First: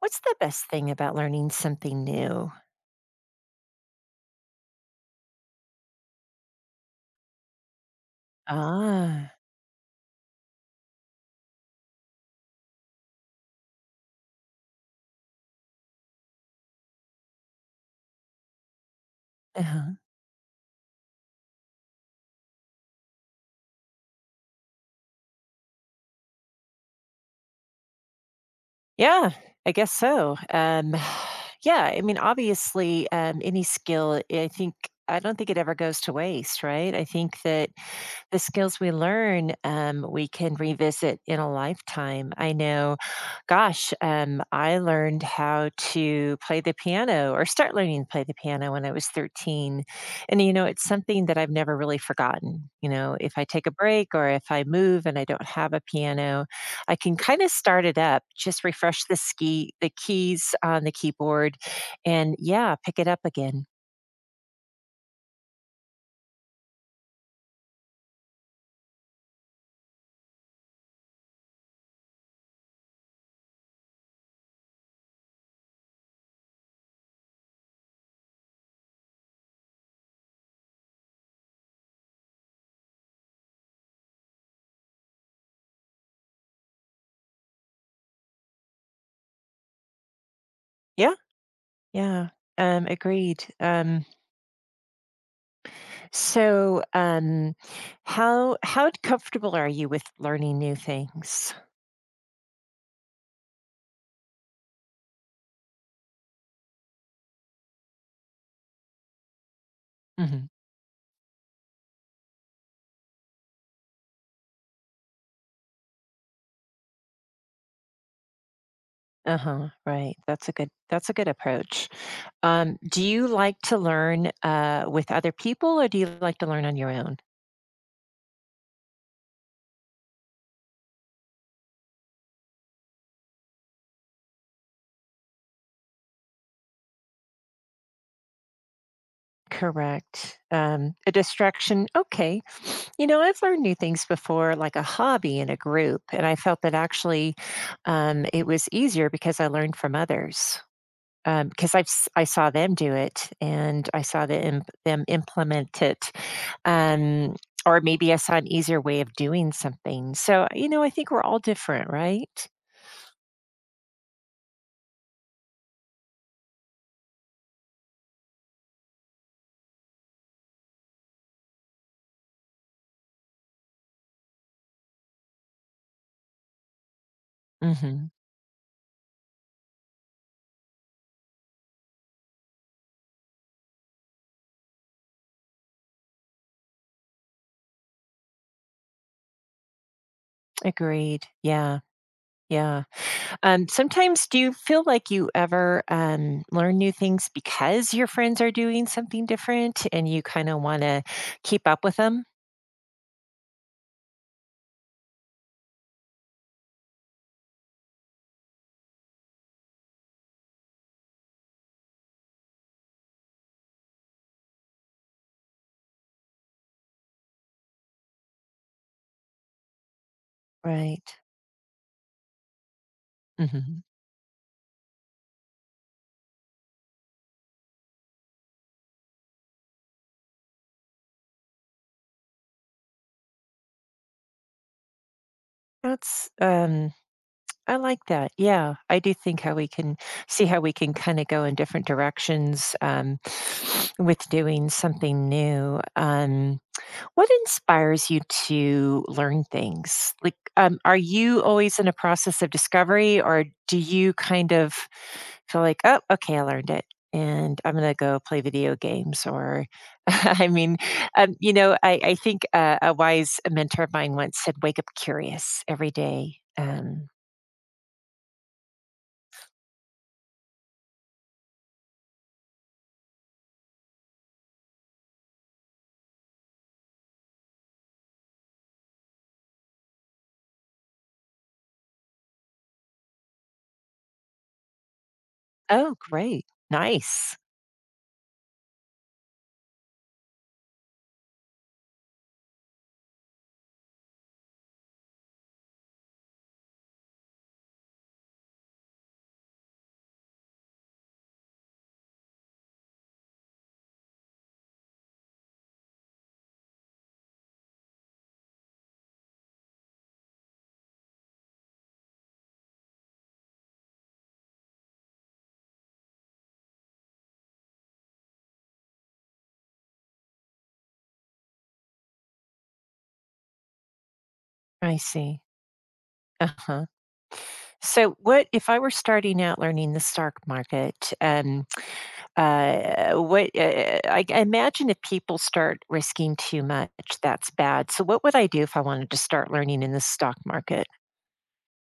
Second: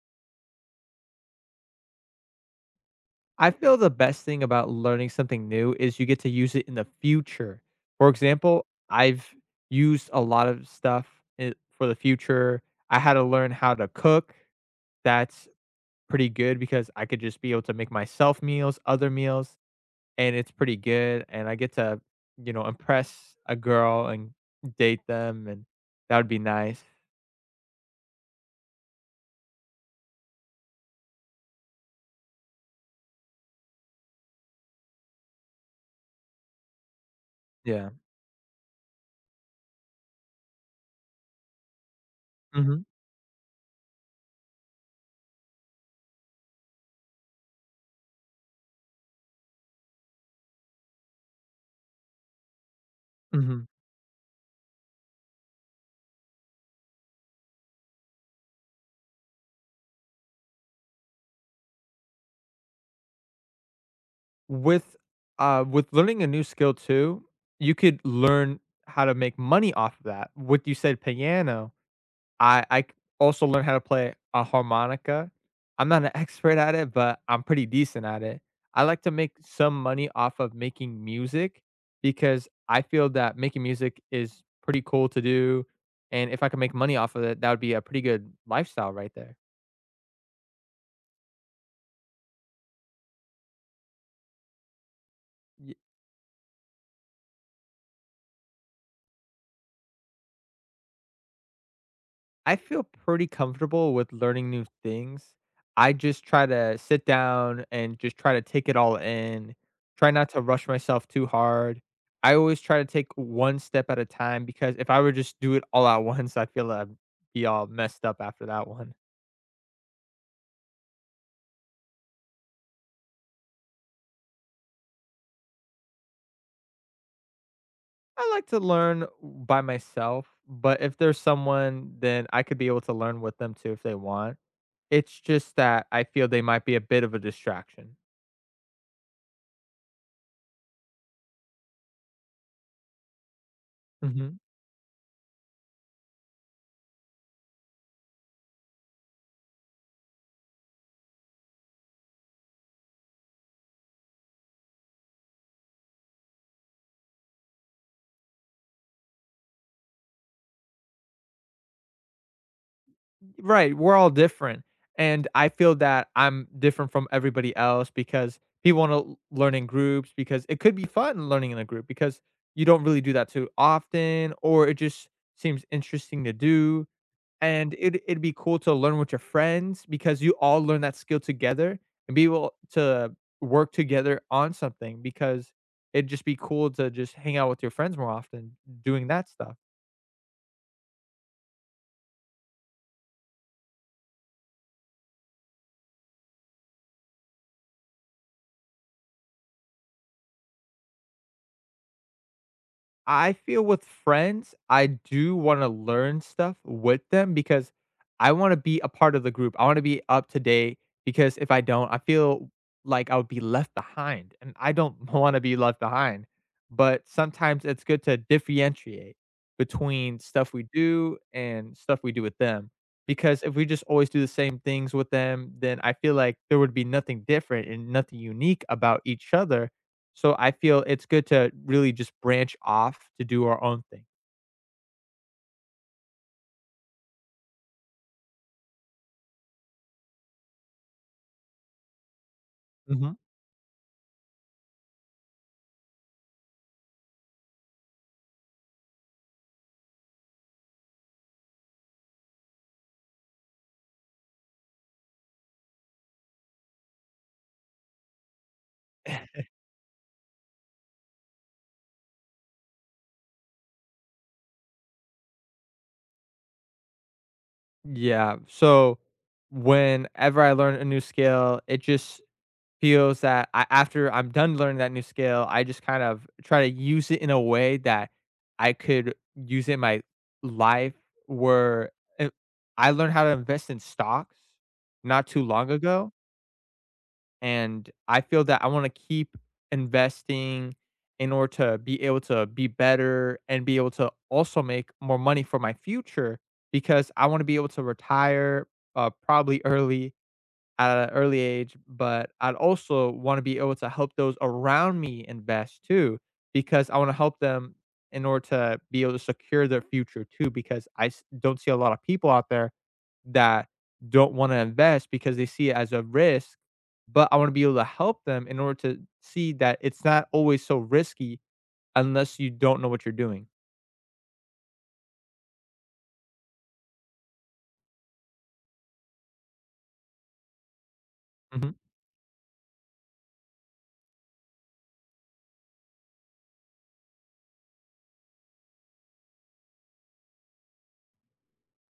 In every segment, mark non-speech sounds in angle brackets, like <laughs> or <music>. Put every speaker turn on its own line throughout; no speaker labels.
What's the best thing about learning something new?
I feel the best thing about learning something new is you get to use it in the future. For example, I've
Ah,
used a lot of stuff I for the future. I had to learn how to cook. That's pretty good because I could just be able to make myself meals, other meals,
uh-huh.
and it's pretty good. And I get to impress a girl and date them, and that would be nice.
Yeah, I guess so. <sighs> Yeah, I mean, obviously, any skill, I think, I don't think it ever goes to waste, right? I think that
Yeah.
the skills we learn, we can revisit in a lifetime. I
Mhm.
know, gosh, I learned how to play the piano or start learning to play the piano when I was 13. And, it's something that I've never really forgotten. If I
Mhm.
take a break or if I move and I don't have a piano, I can kind of start it up, just refresh the the keys on the keyboard and yeah, pick it up again.
With, with learning a new skill too, you could learn how to make money off of that. What you said, piano, I also learned how to play a harmonica. I'm not an <laughs> expert at it, but I'm pretty decent at it. I like to make some money off of making music because I feel that making music is pretty cool to do. And if I could make money off of it, that would be a pretty good lifestyle right there.
Yeah. Yeah. Agreed. So, how comfortable are you with learning new things?
I feel pretty comfortable with learning new things. I just try to sit down and just try to take it all in, try not to
Hmm.
rush myself too hard. I always try to take one step at a time, because if I were just do it all at <laughs> once, I feel I'd be all messed up after that one.
Uh-huh, right. That's a good approach. Do you like to learn with other people or do you like to learn on your own?
I like to learn by myself, but if there's someone, then I could be able to learn with them too if they want. It's just that I feel they might be a bit of a distraction.
Correct. A distraction. Okay. You know, I've learned new things
Mhm.
before, like a hobby in a group, and I felt that actually it was easier because I learned from others. Because I saw them do it, and I saw the implement it, um, or maybe I saw an easier way of doing something. So, you know, I think we're all different, right?
Right, we're all different, and I feel that I'm different from everybody else because people wanna learn in groups, because it could be fun learning in a group, because you don't really do that too often, or it just seems interesting to do, and it
Mhm.
it'd be cool to learn with your friends because you all learn that skill together and be able to work together on something, because it'd just be cool to just hang out with your friends more often doing that stuff.
Agreed. Yeah, yeah. Sometimes do you feel like you ever learn new things because your friends are doing something different and you kind of want to keep up with them?
I feel with friends, I do wanna learn stuff with them because I wanna be a part of the group. I wanna be up to date, because if I don't, I feel like I would be left behind, and I don't <laughs> wanna be left behind. But sometimes it's good to differentiate between stuff we
Right.
do and stuff we do with them. Because if we
Hmm.
just always do the same things with them, then I feel like there would be nothing different and nothing unique about each other. So I feel it's good to really just branch off to do our own thing.
That's, um, I like that. Yeah. I do think how we can see how we can kind of go in different directions
Mhm.
with doing something new. What inspires you to learn things? Like, are you always in a process of discovery, or do you kind of feel like, oh, okay, I learned it, and I'm gonna go play video games?
<laughs>
Or, <laughs> I mean, you know, I think a wise mentor of mine once said, "Wake up curious every day."
Yeah. So whenever I learn a new skill, it just feels that I, after I'm done learning that new skill, I just kind of try to use it in a way that I could use it in my life, where uh, I learned how to invest in stocks not too long
Oh,
ago.
great, nice.
And I feel that I wanna keep investing in order to be able to be better and be able to also make more money for my future, because I wanna be able to retire, probably early, at an early age, but I'd also wanna be able to help those around me invest too, because I wanna help them in order to be able to secure their future too, because I s don't see a lot of people out there that don't wanna invest, because they see it as a risk, but I wanna be able to help them in order to see that it's not always so risky, unless you don't know what you're doing.
I see. Uh huh. So, what if I were starting out learning the stock market?
Mhm.
Uh, what I imagine if people start risking too much, that's bad. So what would I do if I wanted to start learning in the stock market?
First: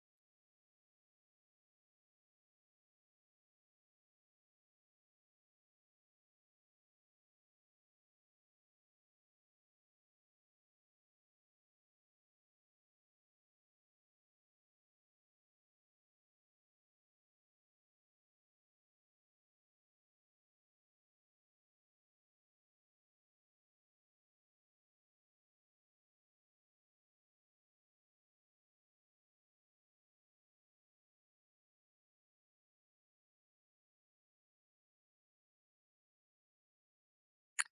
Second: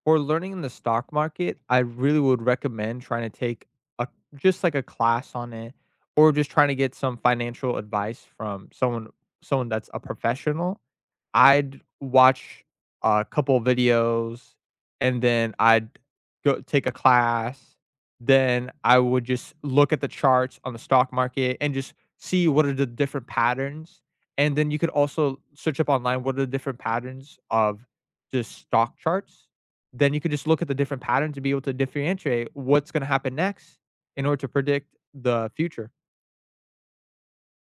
For learning in the stock market, I really would recommend trying to take a just like a class on it, or just trying to get some financial advice from someone that's a professional. I'd watch a couple videos, and then I'd go take a class, then I would just look at the charts on the stock market and just see what are the different patterns, and then you could also search up online what are the different patterns of just stock charts. Then you could just look at the different patterns to be able to differentiate what's gonna happen next, in order to predict the future.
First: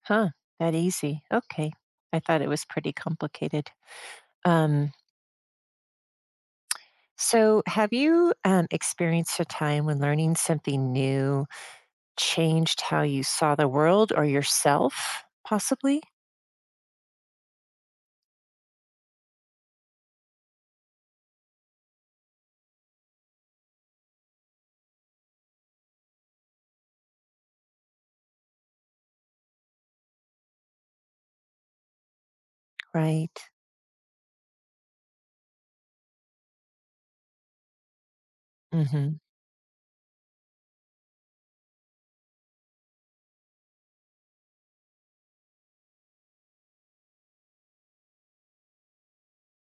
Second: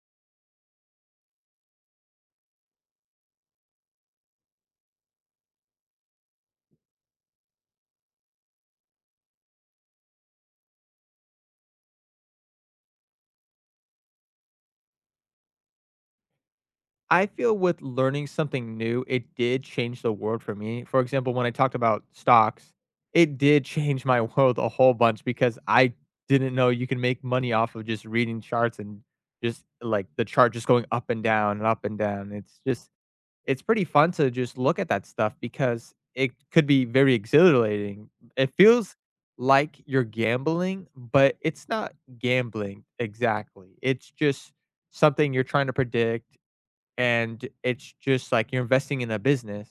Huh, that easy. Okay. I thought it was pretty complicated. Um, so have you experienced a time when learning something new changed how you saw the world or yourself, possibly?
I feel with learning something new, it did change the world for me. For example, when I talked about stocks, it did <laughs> change my world a whole bunch, because I didn't know you can make money off of just reading charts and just like the chart just going up and down and up and down. It's just
Right.
it's pretty fun to just look at that stuff because it could be very exhilarating. It feels
Hmm.
like you're gambling, but it's not gambling exactly. It's just something you're trying to predict, and it's just like you're investing in a business.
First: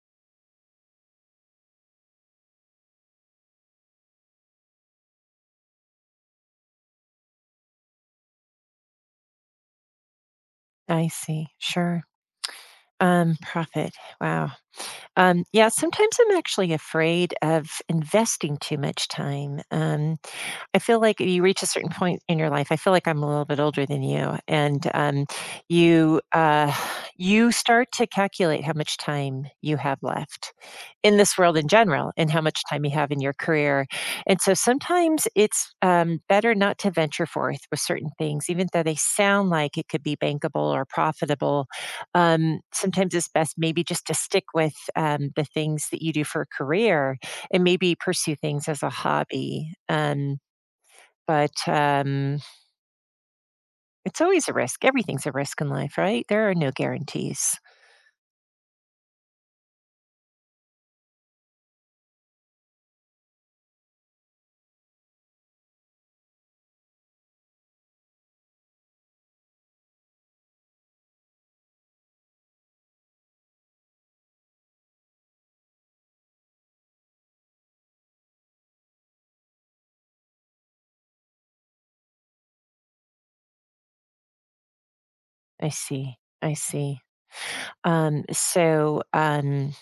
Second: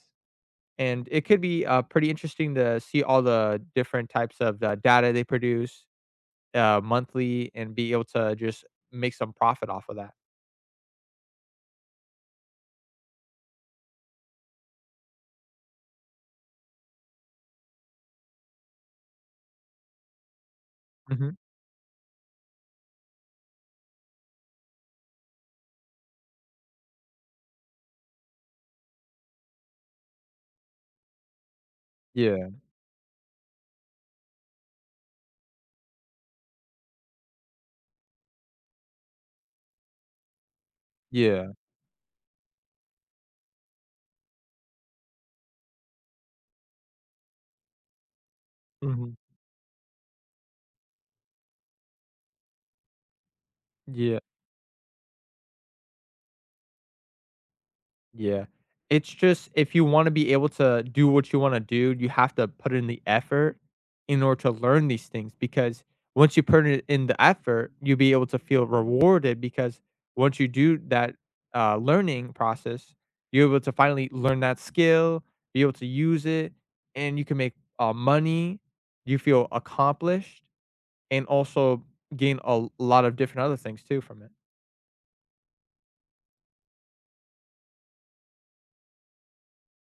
And it could be pretty interesting to see all the different types of data they produce monthly and be able to just make some profit off of that.
I see. Sure. Profit. Wow. Yeah, sometimes I'm actually afraid of investing too much time. I feel like
Hmm.
you reach a certain point in your life. I feel like I'm a little bit older than you, and you <sighs> you start to calculate how much time you have left in this world in general, and how
Yeah.
much time you have in your career. And so sometimes it's better not to venture forth with certain things, even though they sound like it could be bankable or
Yeah.
profitable. Sometimes it's best maybe just to stick with the things that you do for a career, and maybe pursue things as a
Hmm.
hobby. But,
Yeah.
it's always a risk. Everything's a risk in life, right? There are no guarantees.
Yeah. It's just, if you wanna be able to do what you wanna do, you have to put in the effort in order to learn these things, because once you put it in the effort, you'll be able to feel rewarded, because once you do that learning process, you're able to finally learn that skill, be able to use it, and you can make money, you feel accomplished, and also gain a lot of different other things too from it.
I see, I see. So,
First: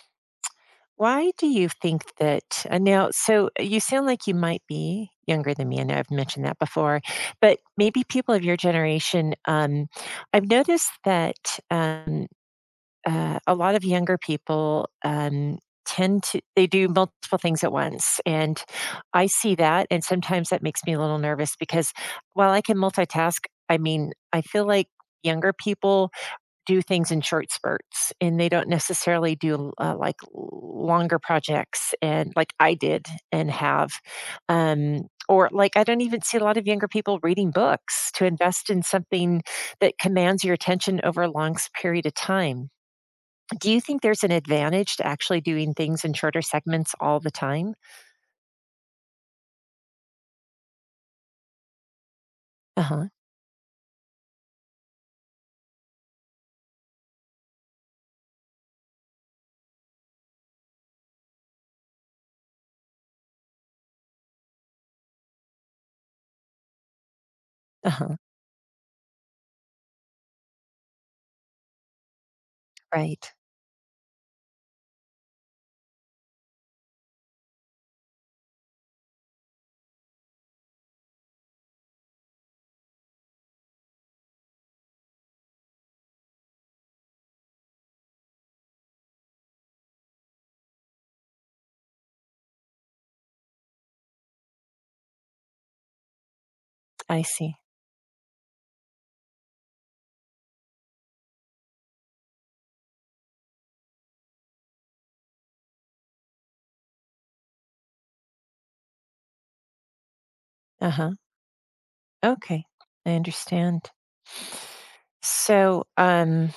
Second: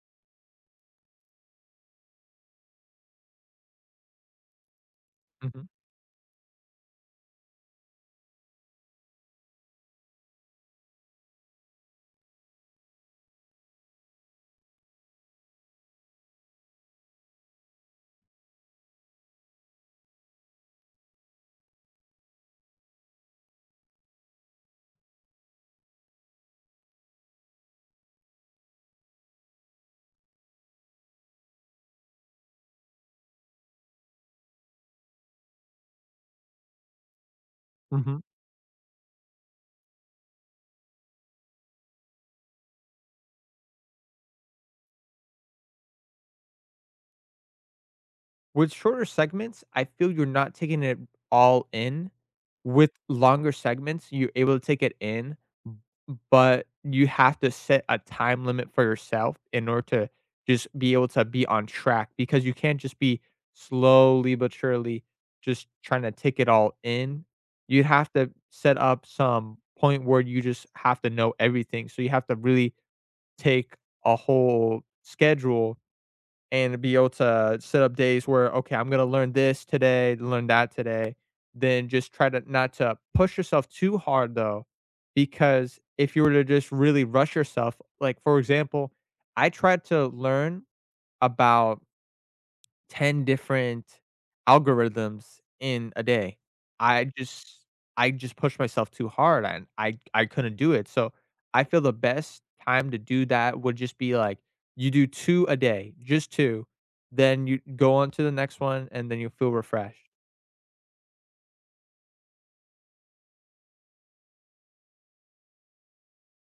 why do you think that now so you sound like you might be younger than
Mhm.
me. I know I've mentioned that before, but maybe people of your generation, I've noticed that, a lot of younger people tend to they do multiple things at once and I see that and sometimes that makes me a little nervous because while I can multitask, I mean, I feel like younger people do things in short spurts and they don't necessarily do like longer projects and like I did and have um or like I don't even see a lot of younger people reading books
Mhm.
to invest in something that commands your attention over a period of time. Do you think there's an advantage to actually doing things in shorter segments all the time?
With shorter segments, I feel you're not taking it all in. With
Uh-huh,
longer segments, you're able to take it in, but you have to set a time limit for yourself in order to just be able to be on track, because you can't just be slowly but surely just trying to take it all in. You'd have
uh-huh,
to set up some point where you just have to know everything. So you have to really
right.
take a whole schedule and be able to set up days where, okay, I'm going to learn this today, learn that today. Then just try to not to push yourself too hard though, because if you were to just really rush yourself, like for example, I tried to learn about 10 different algorithms in a day. I
I see.
just I just pushed myself too hard, and I couldn't do it. So, I feel the best time to do that would just be like, you do 2 a day, just 2, then you go on to the next one, and then you feel refreshed.
Uh-huh. Okay, I understand. So,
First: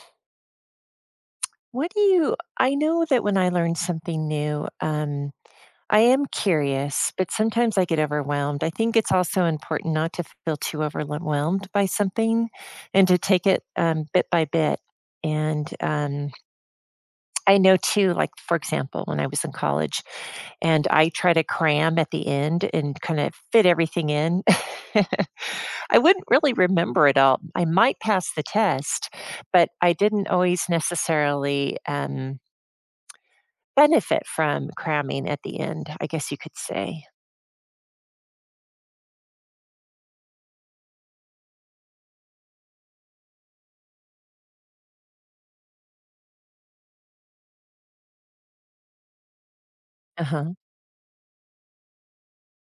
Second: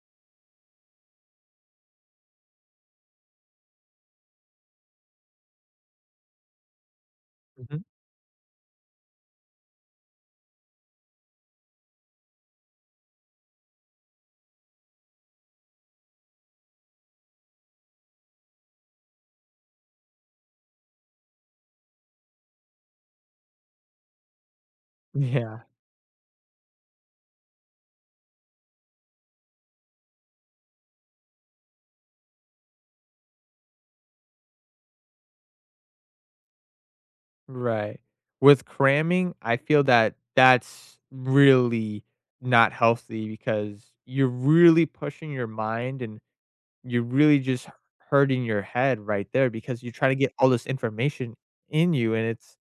what do you I know that when I learn something new, I am curious, but sometimes I
Mhm. <laughs>
get overwhelmed. I think it's also important not to feel too overwhelmed by something and to take it, bit by bit and, um I know too, like, for example, when I was in college and I try to cram at the end and kind of fit everything in, <laughs>
Yeah,
I wouldn't really remember it all. I might pass the test, but I didn't always necessarily benefit from cramming at the end, I guess you could say.
right. With cramming, I feel that that's really not healthy, because you're really pushing your mind, and you're really just hurting your head right there because you're trying to
Uh
get all
huh.
this information in you, and it's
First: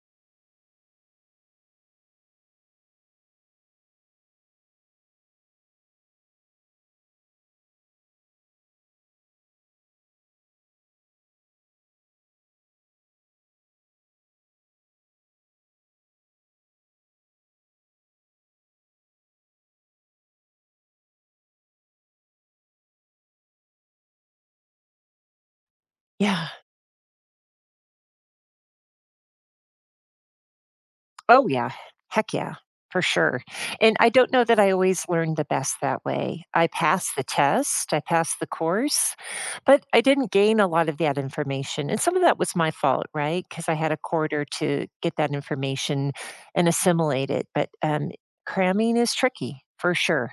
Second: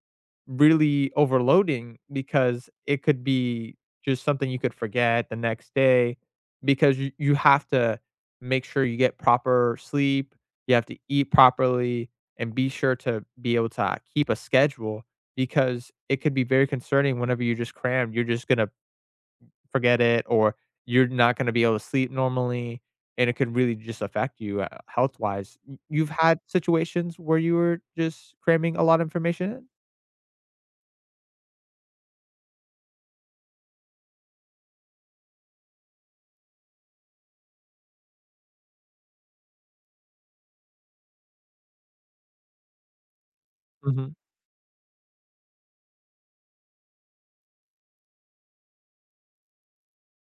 really overloading, because it could be just something you could forget the next day, because you have to make sure you get proper sleep, you have to eat properly, and be sure to be able to keep a schedule, because it could be very concerning, whenever you're just crammed, you're just gonna forget it, or you're not going to be able to sleep normally, and it could really just affect you health-wise. You've had
Yeah.
situations where you were just cramming a lot of information in?
Oh, yeah. Heck yeah, for sure. And I don't know that I always learned the best that way. I passed the test, I passed the course, but I didn't gain a lot of that information. And some of that was my fault, right? Because I had a
Mhm.
quarter to get that information and assimilate it. But cramming is tricky for sure.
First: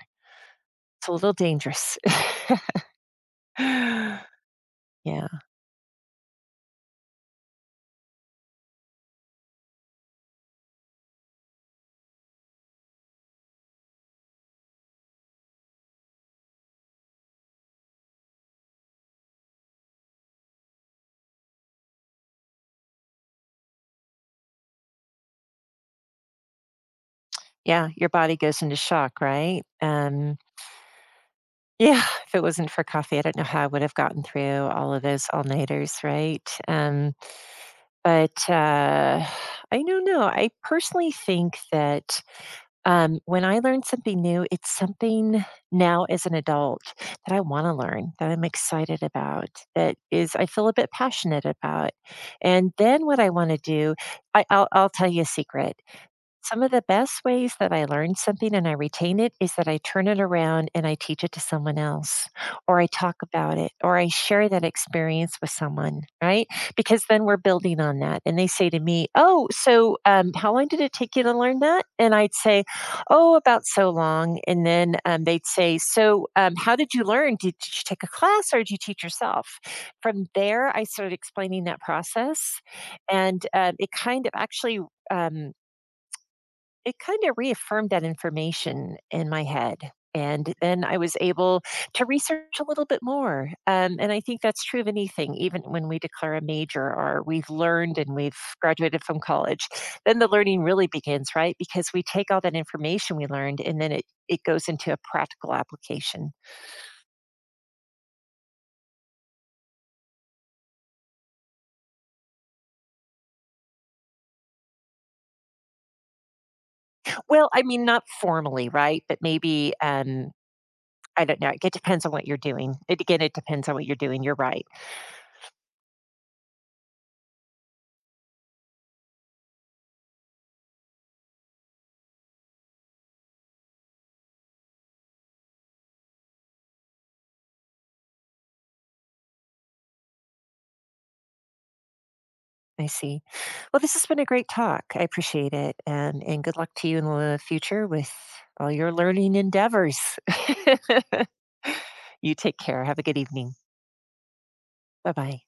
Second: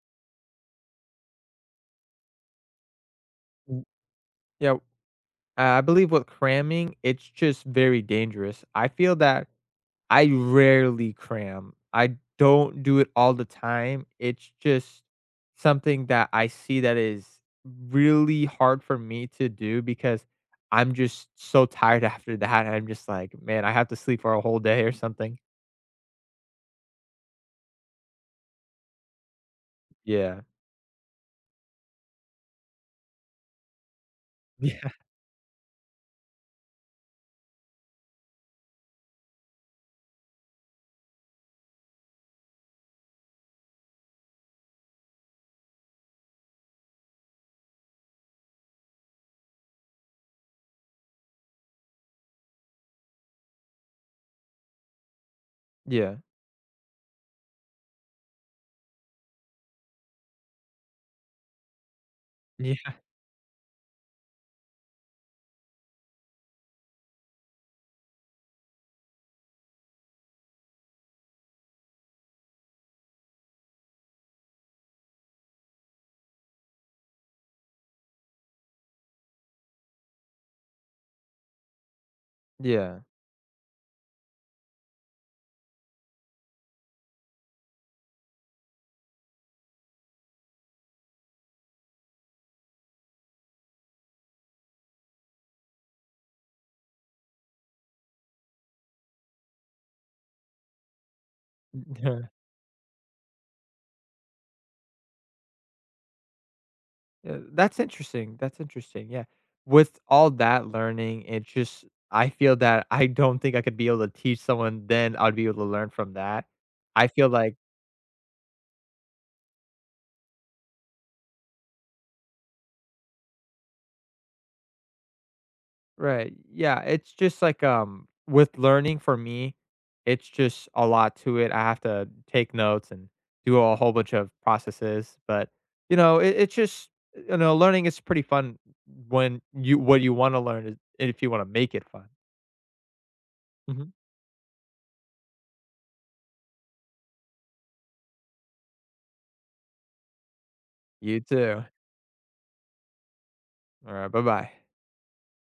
It's a little dangerous. <laughs>
W-
Yeah.
Yeah, I believe with cramming, it's just very dangerous. I feel that I rarely cram. I don't do it all the time. It's just something that I see that is really hard for me to do, because I'm just so tired <laughs> after that. I'm just like, man, I have to sleep for a whole day or something.
Yeah. Your body goes into shock, right?
Yeah.
Yeah, if it wasn't for coffee, I don't know how I would have gotten through all of
<laughs>
those all-nighters, right? But, I don't know, I personally think that, when I learn something new, it's something now as an adult that I wanna learn, that I'm excited about, that is I feel a bit passionate about. And then what I wanna do I'll tell you a secret.
Yeah. Yeah.
Some of the best ways that I learn something and I retain it is that I turn it around and I teach it to someone else, or I
Yeah.
talk about it, or I share that experience with someone, right? Because then we're building on that. And they say to me, oh, so how long did it take you to learn that? And I'd say, oh, about so long. And then they'd say, so how did you learn? Did you take a class or did you teach yourself? From there, I started explaining that process.
Yeah.
And it kind of actually, um, it kind of reaffirmed that information in my head. And then I was able to research a little bit more. And I think that's true of anything, even when we declare a major or we've learned and we've graduated from college, then the learning really begins, right? Because we
Yeah.
take all that information we learned and then it goes into a practical application.
That's interesting. That's interesting. Yeah. With all that learning, it just I feel that I don't think I could be able to teach someone then I'd be able to learn from that. I feel
Well,
like.
I mean, not formally, right? But maybe, I don't know. It depends on what you're doing. It, again, it depends on what you're doing. You're right.
Right. Yeah, it's just like, with learning for me, it's just a lot to it. I have to take notes and do a whole bunch of processes, but it's just learning is pretty fun when you what you wanna learn is if you wanna make it fun.
I see. Well, this
Mhm.
has been a great talk. I appreciate it. And good luck to you in the future with all your learning endeavors.
You too.
<laughs> You take care. Have a good evening.
Alright, bye-bye.
Bye-bye.